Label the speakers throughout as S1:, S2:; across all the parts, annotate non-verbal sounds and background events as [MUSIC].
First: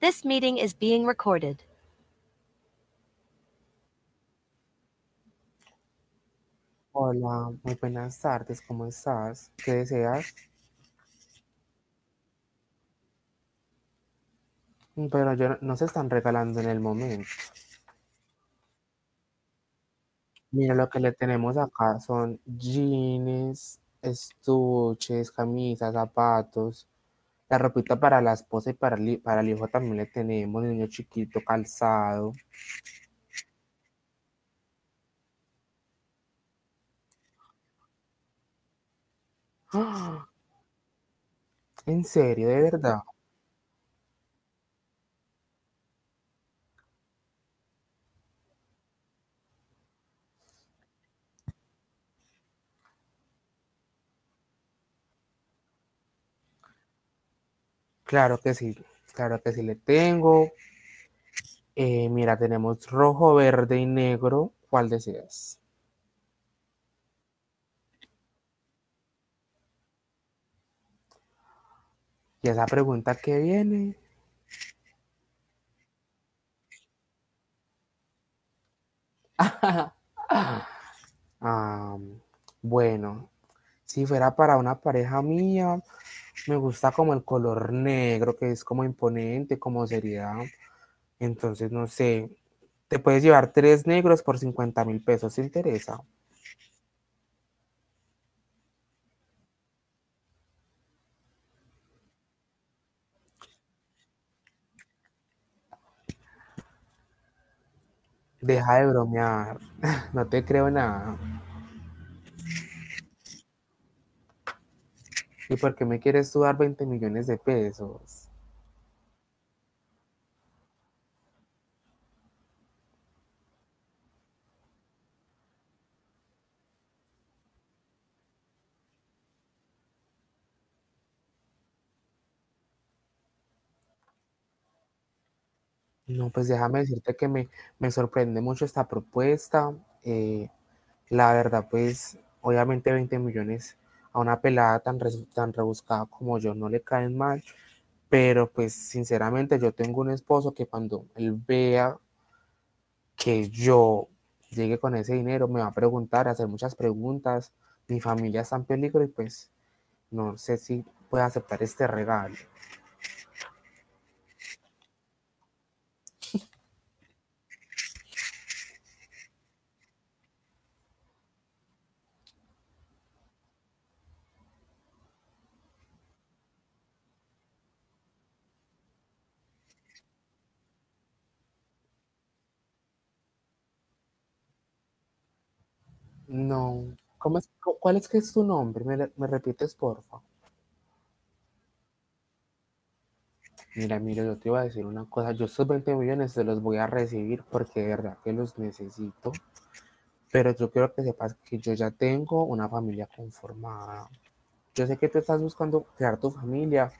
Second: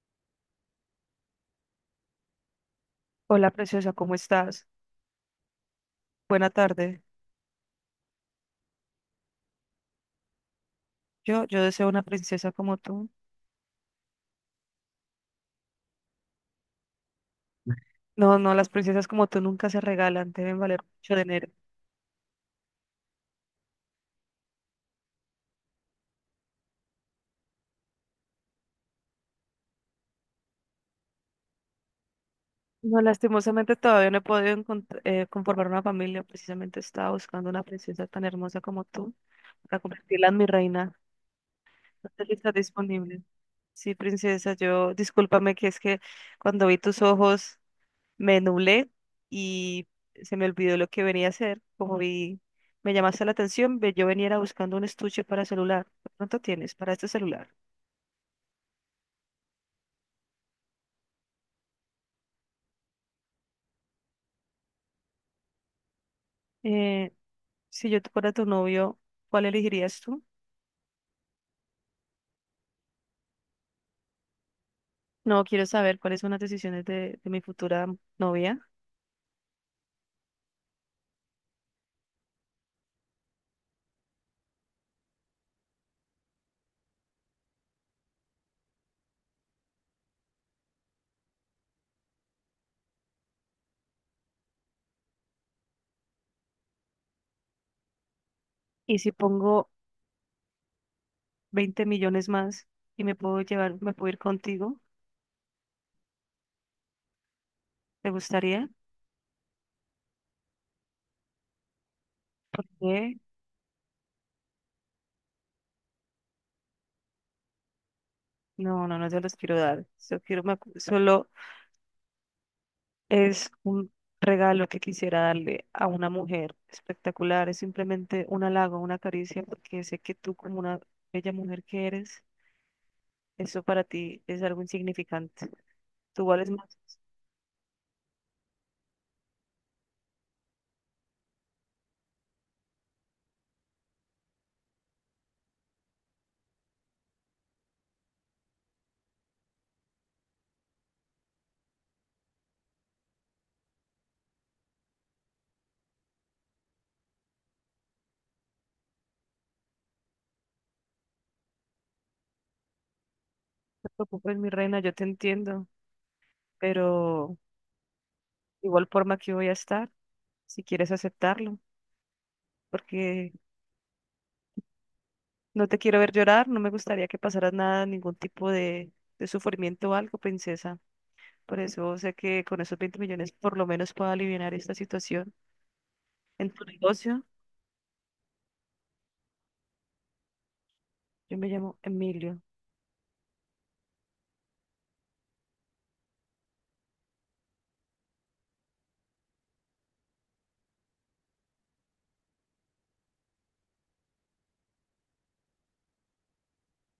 S1: This meeting is being recorded.
S2: Hola, preciosa, ¿cómo estás? Buena tarde.
S1: Hola, muy buenas tardes, ¿cómo estás? ¿Qué deseas?
S2: Yo deseo una princesa como tú.
S1: Pero yo no, no se están regalando en el momento.
S2: No, no, las princesas como tú nunca se regalan, deben
S1: Mira,
S2: valer
S1: lo que le
S2: mucho dinero.
S1: tenemos acá son jeans, estuches, camisas, zapatos, la ropita para la esposa y para el hijo también le tenemos, niño chiquito, calzado.
S2: No, lastimosamente todavía no he podido conformar una familia. Precisamente estaba buscando una princesa tan hermosa como tú para
S1: ¡Ah!
S2: convertirla en mi reina.
S1: ¿En
S2: No sé si
S1: serio,
S2: estás
S1: de verdad?
S2: disponible. Sí, princesa, yo, discúlpame que es que cuando vi tus ojos me nublé y se me olvidó lo que venía a hacer. Como vi, me llamaste la atención, yo venía era buscando un estuche para celular. ¿De pronto tienes para este celular?
S1: Claro que sí, claro que sí le tengo. Mira, tenemos rojo, verde y negro. ¿Cuál deseas?
S2: Eh, si yo te fuera tu novio, ¿cuál elegirías tú?
S1: Y esa pregunta que viene,
S2: No quiero saber cuáles son las decisiones de mi futura novia.
S1: am, bueno, si fuera para una pareja mía, me gusta como el color negro, que es como imponente, como seriedad. Entonces, no sé, te puedes llevar tres negros por 50.000 pesos, ¿te interesa?
S2: Y si pongo 20 millones más y me puedo llevar, me puedo ir contigo, ¿te gustaría?
S1: Deja de bromear, [LAUGHS] no te creo nada.
S2: ¿Qué?
S1: ¿Y por qué me quieres tú dar 20 millones de pesos?
S2: No, no, no se los quiero dar. Solo quiero, solo es un regalo que quisiera darle a una mujer espectacular, es simplemente un halago, una caricia, porque sé que tú como una bella mujer que eres, eso para ti es algo insignificante. Tú
S1: No, pues
S2: vales más,
S1: déjame decirte que me sorprende mucho esta propuesta. eh, La verdad, pues obviamente 20 millones a una pelada tan rebuscada como yo no le caen mal, pero pues sinceramente yo tengo un esposo que cuando él vea que yo llegue con ese dinero me va a preguntar, a hacer muchas preguntas, mi familia está en peligro y pues no sé si puede aceptar este regalo.
S2: no te preocupes, mi reina, yo te entiendo, pero igual forma que voy a estar, si quieres aceptarlo, porque no te quiero ver llorar, no me gustaría que pasaras nada, ningún tipo de sufrimiento o algo, princesa. Por eso sé que con esos 20 millones por lo menos puedo aliviar esta situación en tu
S1: No,
S2: negocio.
S1: ¿Cómo es- ¿cuál es que es tu nombre? ¿Me repites, porfa?
S2: Yo me llamo Emilio.
S1: Mira, Emilio, yo te iba a decir una cosa. Yo estos 20 millones se los voy a recibir porque de verdad que los necesito. Pero yo quiero que sepas que yo ya tengo una familia conformada. Yo sé que tú estás buscando crear tu familia,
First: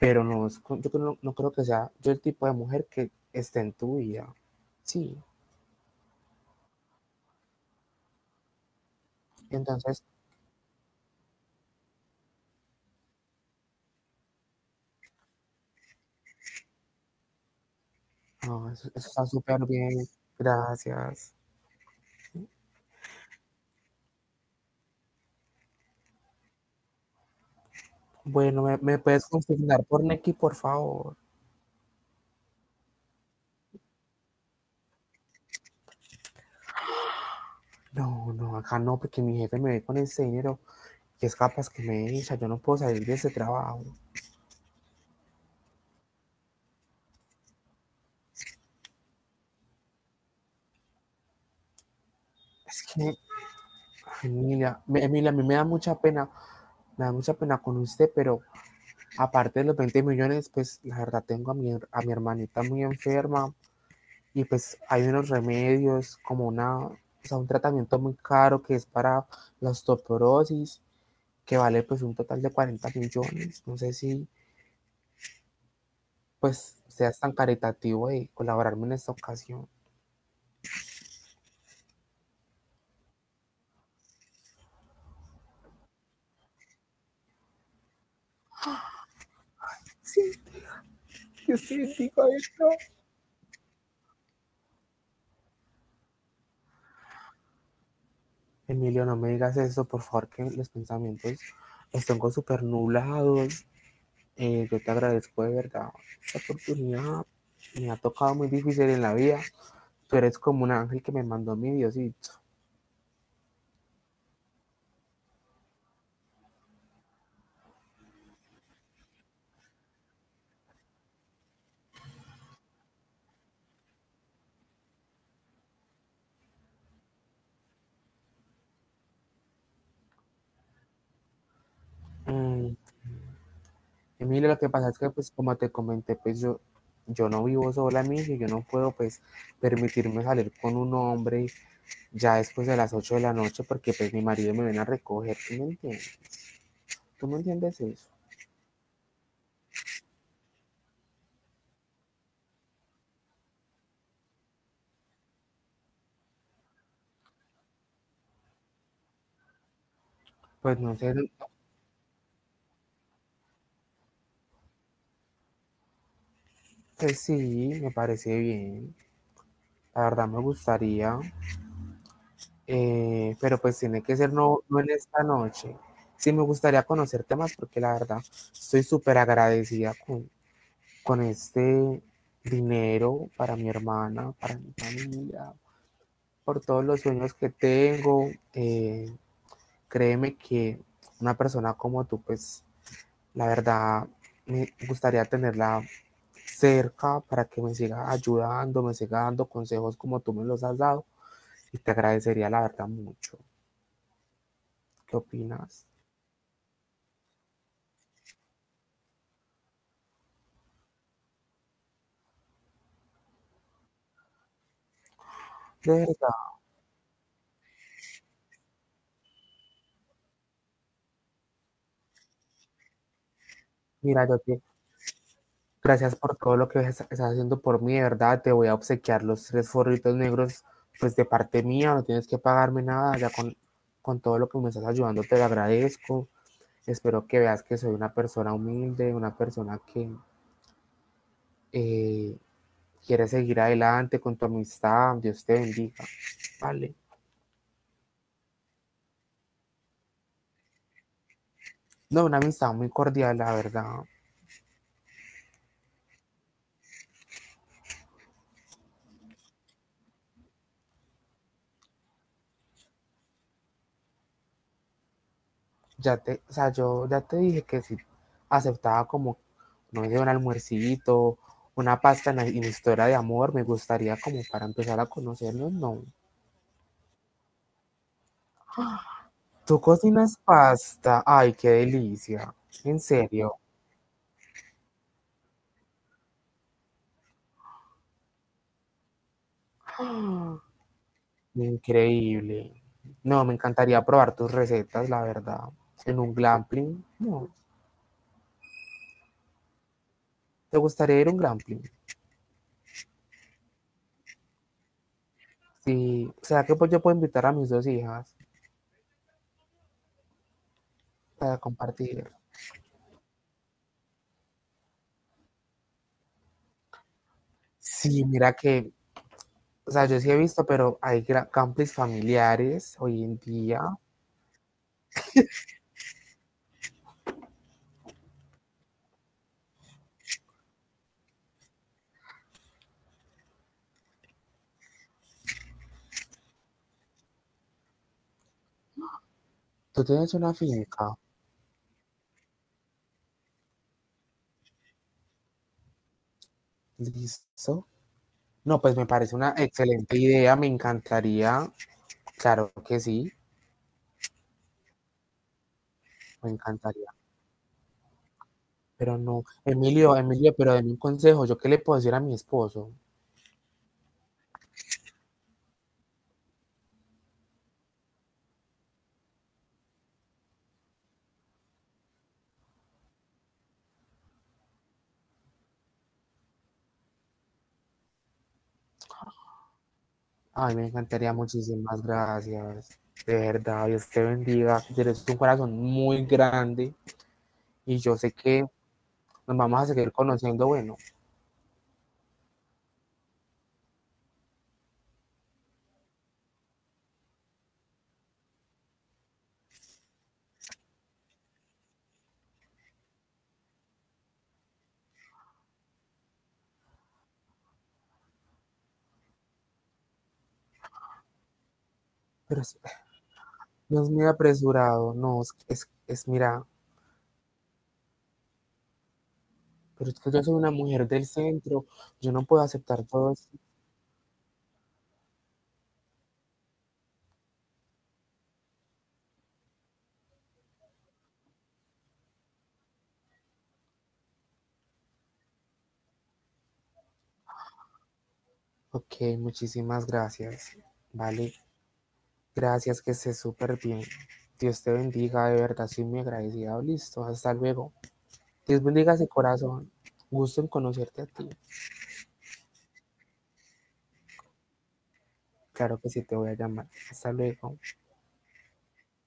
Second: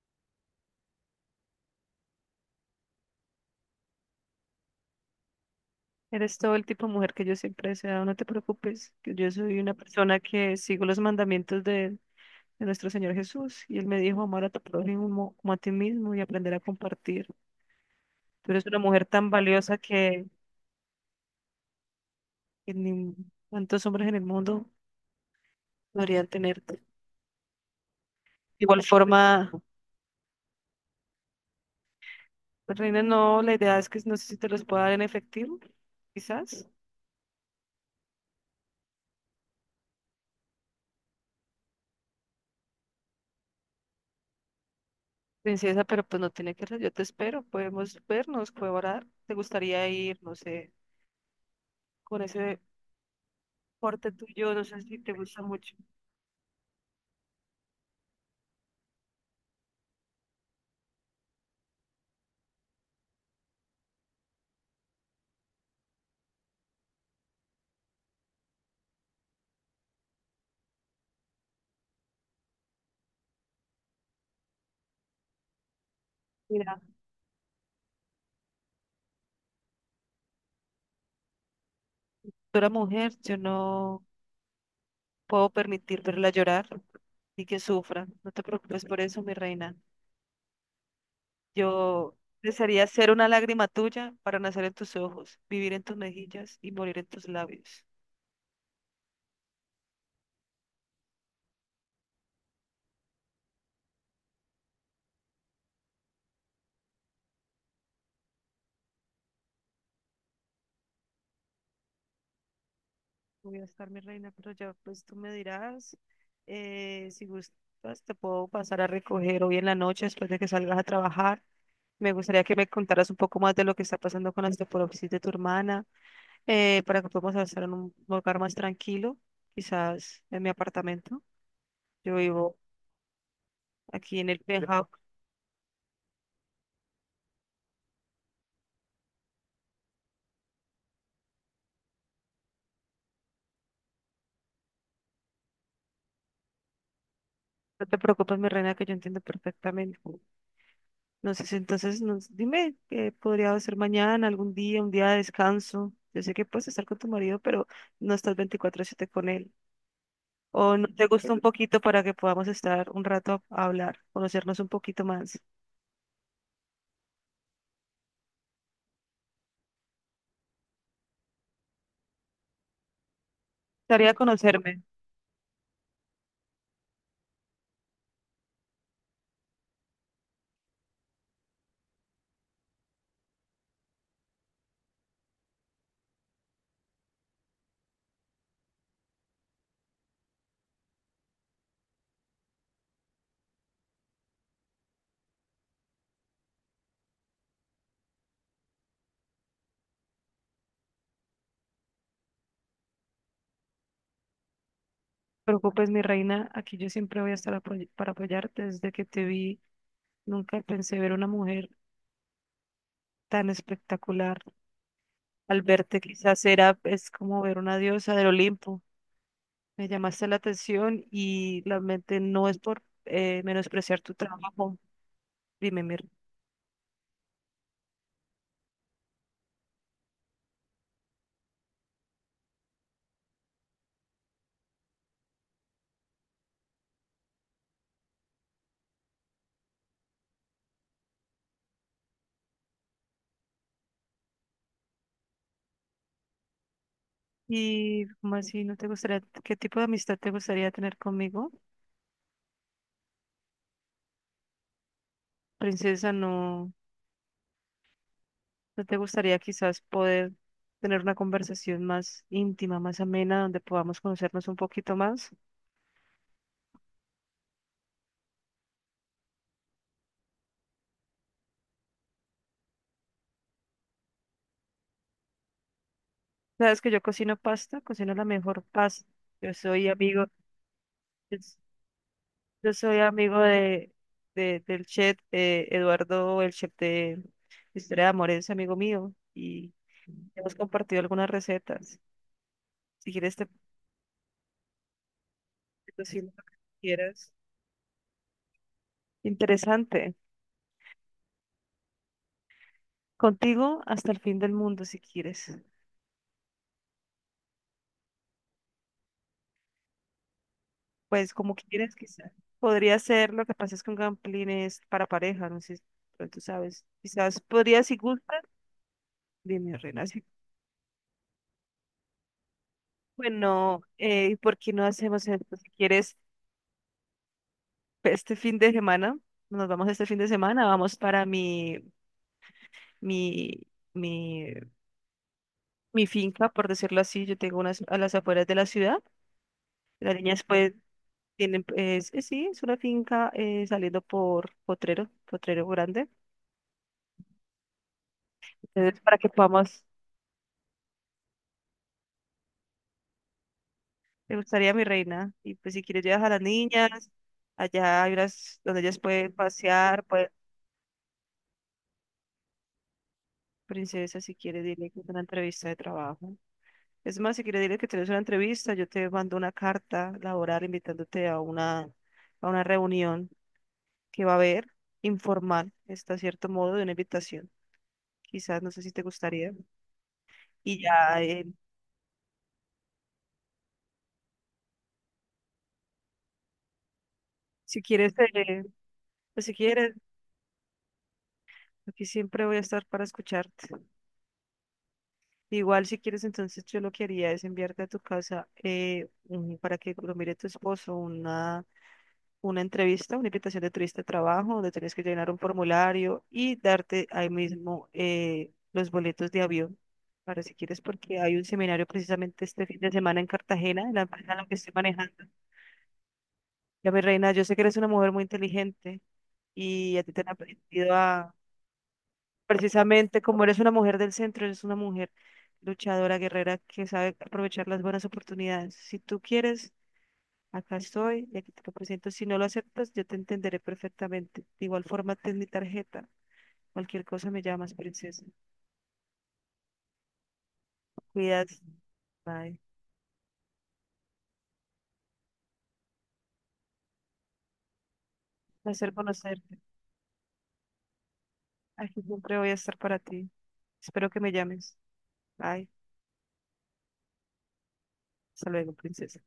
S1: pero no, es yo no, no creo que sea yo el tipo de mujer que esté en tu vida. Sí,
S2: Eres todo el tipo de mujer que yo siempre he deseado. No te preocupes, que yo soy una
S1: entonces,
S2: persona que sigo los mandamientos de nuestro Señor Jesús. Y Él me dijo amar a tu prójimo como a ti mismo y aprender a compartir. Tú eres
S1: no,
S2: una
S1: eso,
S2: mujer
S1: eso está
S2: tan
S1: súper
S2: valiosa
S1: bien. Gracias.
S2: que ni tantos hombres en el mundo podrían tenerte. De
S1: Bueno, ¿me,
S2: igual
S1: me puedes
S2: forma,
S1: consignar por Nequi, por favor?
S2: pues, Reina, no, la idea es que no sé si te los pueda dar en efectivo, quizás.
S1: No, no, acá no, porque mi jefe me ve con ese dinero que es capaz que me echa, yo no puedo salir de ese trabajo.
S2: Princesa, pero pues no tiene que ser, yo te espero, podemos vernos, colaborar. ¿Te gustaría ir, no sé, con ese
S1: Es que,
S2: corte tuyo? No sé si te
S1: Emilia, a
S2: gusta
S1: mí me da
S2: mucho.
S1: mucha pena, me da mucha pena con usted, pero aparte de los 20 millones, pues la verdad tengo a a mi hermanita muy enferma y pues hay unos remedios como una, o sea, un tratamiento muy caro que es para la osteoporosis, que vale pues un total de 40 millones. No sé si
S2: Mira,
S1: pues seas tan caritativo de colaborarme en esta ocasión.
S2: tú eres mujer, yo no puedo permitir verla llorar y que sufra. No te preocupes por eso, mi reina.
S1: Sí, [LAUGHS] yo sí
S2: Yo
S1: digo esto.
S2: desearía ser una lágrima tuya para nacer en tus ojos, vivir en tus mejillas y morir en tus labios.
S1: Emilio, no me digas eso, por favor, que los pensamientos están con súper nublados. Yo te agradezco de verdad esta oportunidad. Me ha tocado muy difícil en la vida. Tú eres como un ángel que me mandó mi Diosito.
S2: Voy a estar mi reina, pero ya pues tú me dirás, si gustas, te puedo pasar a recoger hoy en la noche después de que salgas a trabajar. Me gustaría que me contaras un poco más de lo que está pasando con la osteoporosis de tu hermana, para que podamos estar en un lugar más tranquilo, quizás en mi apartamento. Yo vivo
S1: Mm,
S2: aquí en el
S1: Emilio, lo que
S2: penthouse.
S1: pasa es que, pues, como te comenté, pues yo no vivo sola, Emilio, y yo no puedo, pues, permitirme salir con un hombre ya después de las 8 de la noche porque, pues, mi marido me viene a recoger. ¿Tú me entiendes? ¿Tú me entiendes
S2: No te
S1: eso?
S2: preocupes, mi reina, que yo entiendo perfectamente. No sé, si entonces nos, dime qué podría ser mañana, algún día, un día de descanso. Yo sé que puedes estar con tu marido, pero no estás 24/7 con él. O
S1: Pues,
S2: no
S1: no
S2: te
S1: sé,
S2: gusta un poquito para que podamos estar un rato a hablar, conocernos un poquito más.
S1: pues sí, me parece bien. La verdad me gustaría, pero pues tiene
S2: Tarea
S1: que ser no,
S2: conocerme.
S1: no
S2: No
S1: en esta noche. Sí me gustaría conocerte más porque la verdad estoy súper agradecida con este dinero para mi hermana, para mi familia, por todos los sueños que tengo. Créeme que una persona como tú, pues la verdad me gustaría tenerla cerca para que me siga ayudando, me siga dando consejos como tú me los has dado. Y te agradecería la verdad mucho. ¿Qué
S2: te
S1: opinas?
S2: preocupes, mi reina. Aquí yo siempre voy a estar para apoyarte. Desde que te vi, nunca pensé ver una mujer tan espectacular. Al
S1: De
S2: verte,
S1: verdad,
S2: quizás era, es como ver una diosa del Olimpo. Me llamaste la atención y realmente no es por menospreciar tu
S1: mira, yo te
S2: trabajo. Dime, Mir.
S1: gracias por todo lo que estás haciendo por mí, de verdad. Te voy a obsequiar los tres forritos negros, pues de parte mía, no tienes que pagarme nada, ya con todo lo que me estás ayudando, te lo agradezco. Espero que veas que soy una persona humilde, una persona que eh, quiere seguir adelante con tu amistad. Dios te bendiga. Vale.
S2: ¿Y cómo así no te gustaría, qué tipo de amistad te gustaría tener conmigo?
S1: No, una amistad muy cordial, la verdad.
S2: Princesa, no, no te gustaría quizás poder tener una conversación más íntima, más amena, donde podamos conocernos un poquito más.
S1: Ya te, o sea, yo ya te dije que si aceptaba como, no sé, un almuercito, una pasta en la historia de amor, me gustaría como para empezar a conocernos, no.
S2: Sabes que yo cocino pasta, cocino la mejor pasta. Yo
S1: Tú
S2: soy amigo,
S1: cocinas pasta, ay, qué delicia,
S2: yo
S1: en
S2: soy amigo
S1: serio,
S2: del chef Eduardo, el chef de historia de amor es amigo mío y
S1: [GASPS]
S2: hemos compartido algunas recetas.
S1: increíble.
S2: Si quieres,
S1: No,
S2: te
S1: me encantaría probar tus recetas, la verdad.
S2: te
S1: En
S2: cocino
S1: un
S2: lo que
S1: glamping
S2: quieras.
S1: no,
S2: Interesante.
S1: ¿te gustaría ir a un glamping?
S2: Contigo hasta el fin del mundo, si quieres.
S1: Sí, o sea que pues yo puedo invitar a mis dos hijas
S2: Pues como
S1: para
S2: quieras,
S1: compartir.
S2: quizás. Podría ser, lo que pasa es con gamplines para pareja, no sé, pero tú sabes. Quizás podría, si
S1: Sí,
S2: gustas,
S1: mira que.
S2: dime,
S1: O sea,
S2: reina.
S1: yo sí he visto, pero hay campings familiares hoy en día.
S2: Bueno, ¿por qué no hacemos esto? Si quieres, este fin de semana, nos vamos este fin de semana, vamos para mi, mi mi finca, por decirlo así, yo tengo unas a las afueras de la ciudad.
S1: Tú
S2: Las
S1: tienes
S2: niñas
S1: una
S2: pues
S1: finca,
S2: tienen, pues, es, sí, es una finca saliendo por Potrero, Potrero Grande.
S1: ¿listo? No, pues
S2: Entonces,
S1: me
S2: para que
S1: parece una
S2: podamos,
S1: excelente idea, me encantaría, claro que sí,
S2: me gustaría mi reina. Y pues si quieres llevas a las
S1: me encantaría.
S2: niñas, allá hay unas donde ellas
S1: Pero
S2: pueden
S1: no,
S2: pasear,
S1: Emilio,
S2: pues
S1: Emilio, pero denme un consejo, ¿yo qué le puedo decir a mi esposo?
S2: princesa, si quieres dile que es una entrevista de trabajo. Es más, si quieres dile que tienes una entrevista, yo te mando una carta laboral invitándote a una reunión que va a haber informal, está cierto modo de una invitación. Quizás, no sé si te gustaría.
S1: Ay,
S2: Y
S1: me
S2: ya,
S1: encantaría, muchísimas gracias. De verdad, Dios te bendiga, tienes un corazón muy grande
S2: si
S1: y
S2: quieres,
S1: yo sé que
S2: pues si
S1: nos vamos a
S2: quieres,
S1: seguir conociendo, bueno,
S2: aquí siempre voy a estar para escucharte. Igual si quieres, entonces yo lo que haría es enviarte a tu casa para que lo mire tu esposo una entrevista, una invitación de turista de trabajo, donde tienes que llenar un formulario y darte ahí mismo los boletos de avión. Para si quieres, porque hay un seminario precisamente
S1: pero
S2: este fin de semana en Cartagena, en la
S1: Dios mío,
S2: empresa en la que estoy
S1: apresurado,
S2: manejando.
S1: no, mira.
S2: Ya, mi reina, yo sé que eres una mujer muy inteligente. Y a
S1: Pero
S2: ti
S1: es
S2: te han
S1: que yo soy una
S2: aprendido
S1: mujer del
S2: a,
S1: centro, yo no puedo aceptar
S2: precisamente
S1: todo
S2: como
S1: esto.
S2: eres una mujer del centro, eres una mujer luchadora, guerrera, que sabe aprovechar las buenas oportunidades. Si tú quieres, acá estoy y aquí te lo presento. Si no lo aceptas, yo te entenderé perfectamente. De igual forma, ten mi tarjeta. Cualquier cosa me llamas, princesa.
S1: Ok, muchísimas gracias. Vale,
S2: Cuídate. Bye.
S1: gracias, que estés súper bien. Dios te bendiga, de verdad, soy muy agradecida. Listo, hasta luego. Dios
S2: Placer
S1: bendiga ese
S2: conocerte.
S1: corazón. Gusto en conocerte a ti.
S2: Aquí siempre voy a estar para ti. Espero que me llames. Bye.
S1: Claro que sí, te voy a llamar. Hasta luego.
S2: Hasta luego, princesa.